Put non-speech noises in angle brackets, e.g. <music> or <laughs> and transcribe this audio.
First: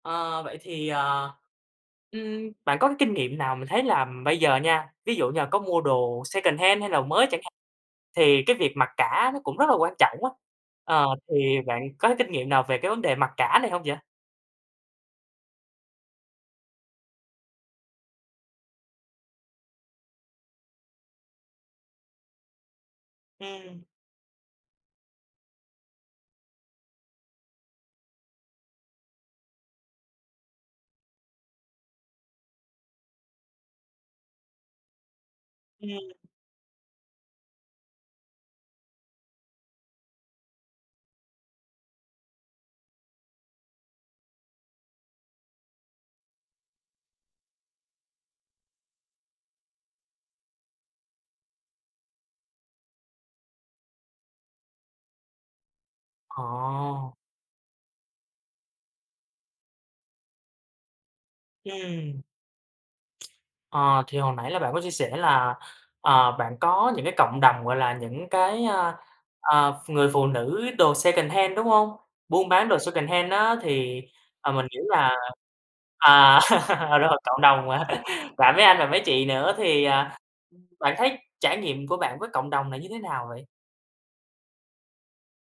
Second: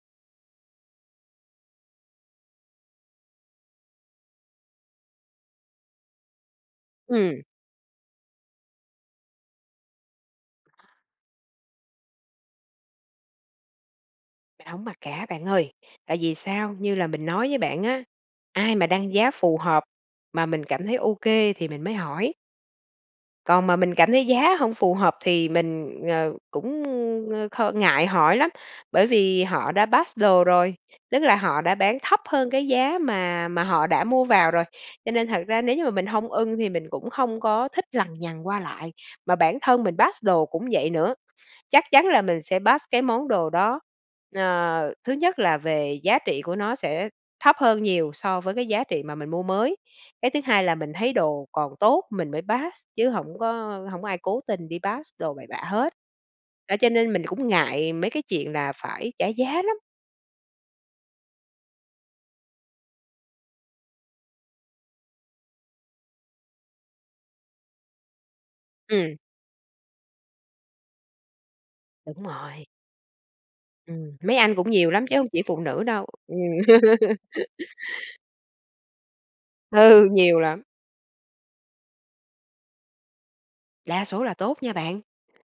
Ờ, vậy thì, ờ, ừm, bạn có cái kinh nghiệm nào mình thấy là bây giờ nha, ví dụ như là có mua đồ secondhand hay đồ mới chẳng Ừm. hạn, thì cái việc mặc cả nó cũng rất là quan trọng á, ờ, thì bạn có cái kinh nghiệm nào về cái vấn đề mặc cả này hông vậy? Mình hổng mặc cả bạn ơi, tại vì sao? Như là mình nói với bạn á, ai mà đăng giá phù hợp mà mình cảm thấy OK thì mình mới hỏi. Còn mà Ừm. mình cảm thấy giá hông phù hợp thì mình, ờ, cũng ng kh ngại hỏi lắm, bởi vì họ đã pass đồ rồi, tức là họ đã bán thấp hơn cái giá mà mà họ đã mua vào rồi, cho nên thật ra nếu như mà mình Ừm. hông ưng thì mình cũng hông có thích lằng nhằng qua lại, mà bản thân mình pass đồ cũng vậy nữa, chắc chắn là mình sẽ pass cái món đồ đó. Ờ, thứ nhất là về giá trị của nó sẽ thấp hơn nhiều so với cái giá trị mà mình mua mới, cái thứ hai là mình thấy đồ còn tốt, mình mới pass chứ hổng có hổng có ai cố tình đi pass đồ bậy bạ hết. Đó, cho Ồ. nên mình cũng ngại mấy cái chuyện là phải trả giá lắm. Ừm. <tsk> Ờ, thì hồi nãy là bạn có chia sẻ là, ờ, bạn có những cái cộng đồng gọi là những cái, ờ, Ừm. ờ, ph người phụ nữ đồ secondhand, đúng hông? Đúng Buôn rồi. bán đồ secondhand á thì, Ừm, mấy à, anh mình cũng nghĩ nhiều lắm là chứ hông chỉ phụ nữ đâu, ừm. à, đúng rồi, cộng đồng <laughs> hả? <laughs> Và mấy anh và mấy chị nữa thì, Ừ, à, nhiều lắm. bạn thấy trải nghiệm của bạn với cộng đồng này như thế nào vậy? Đa số là tốt nha bạn.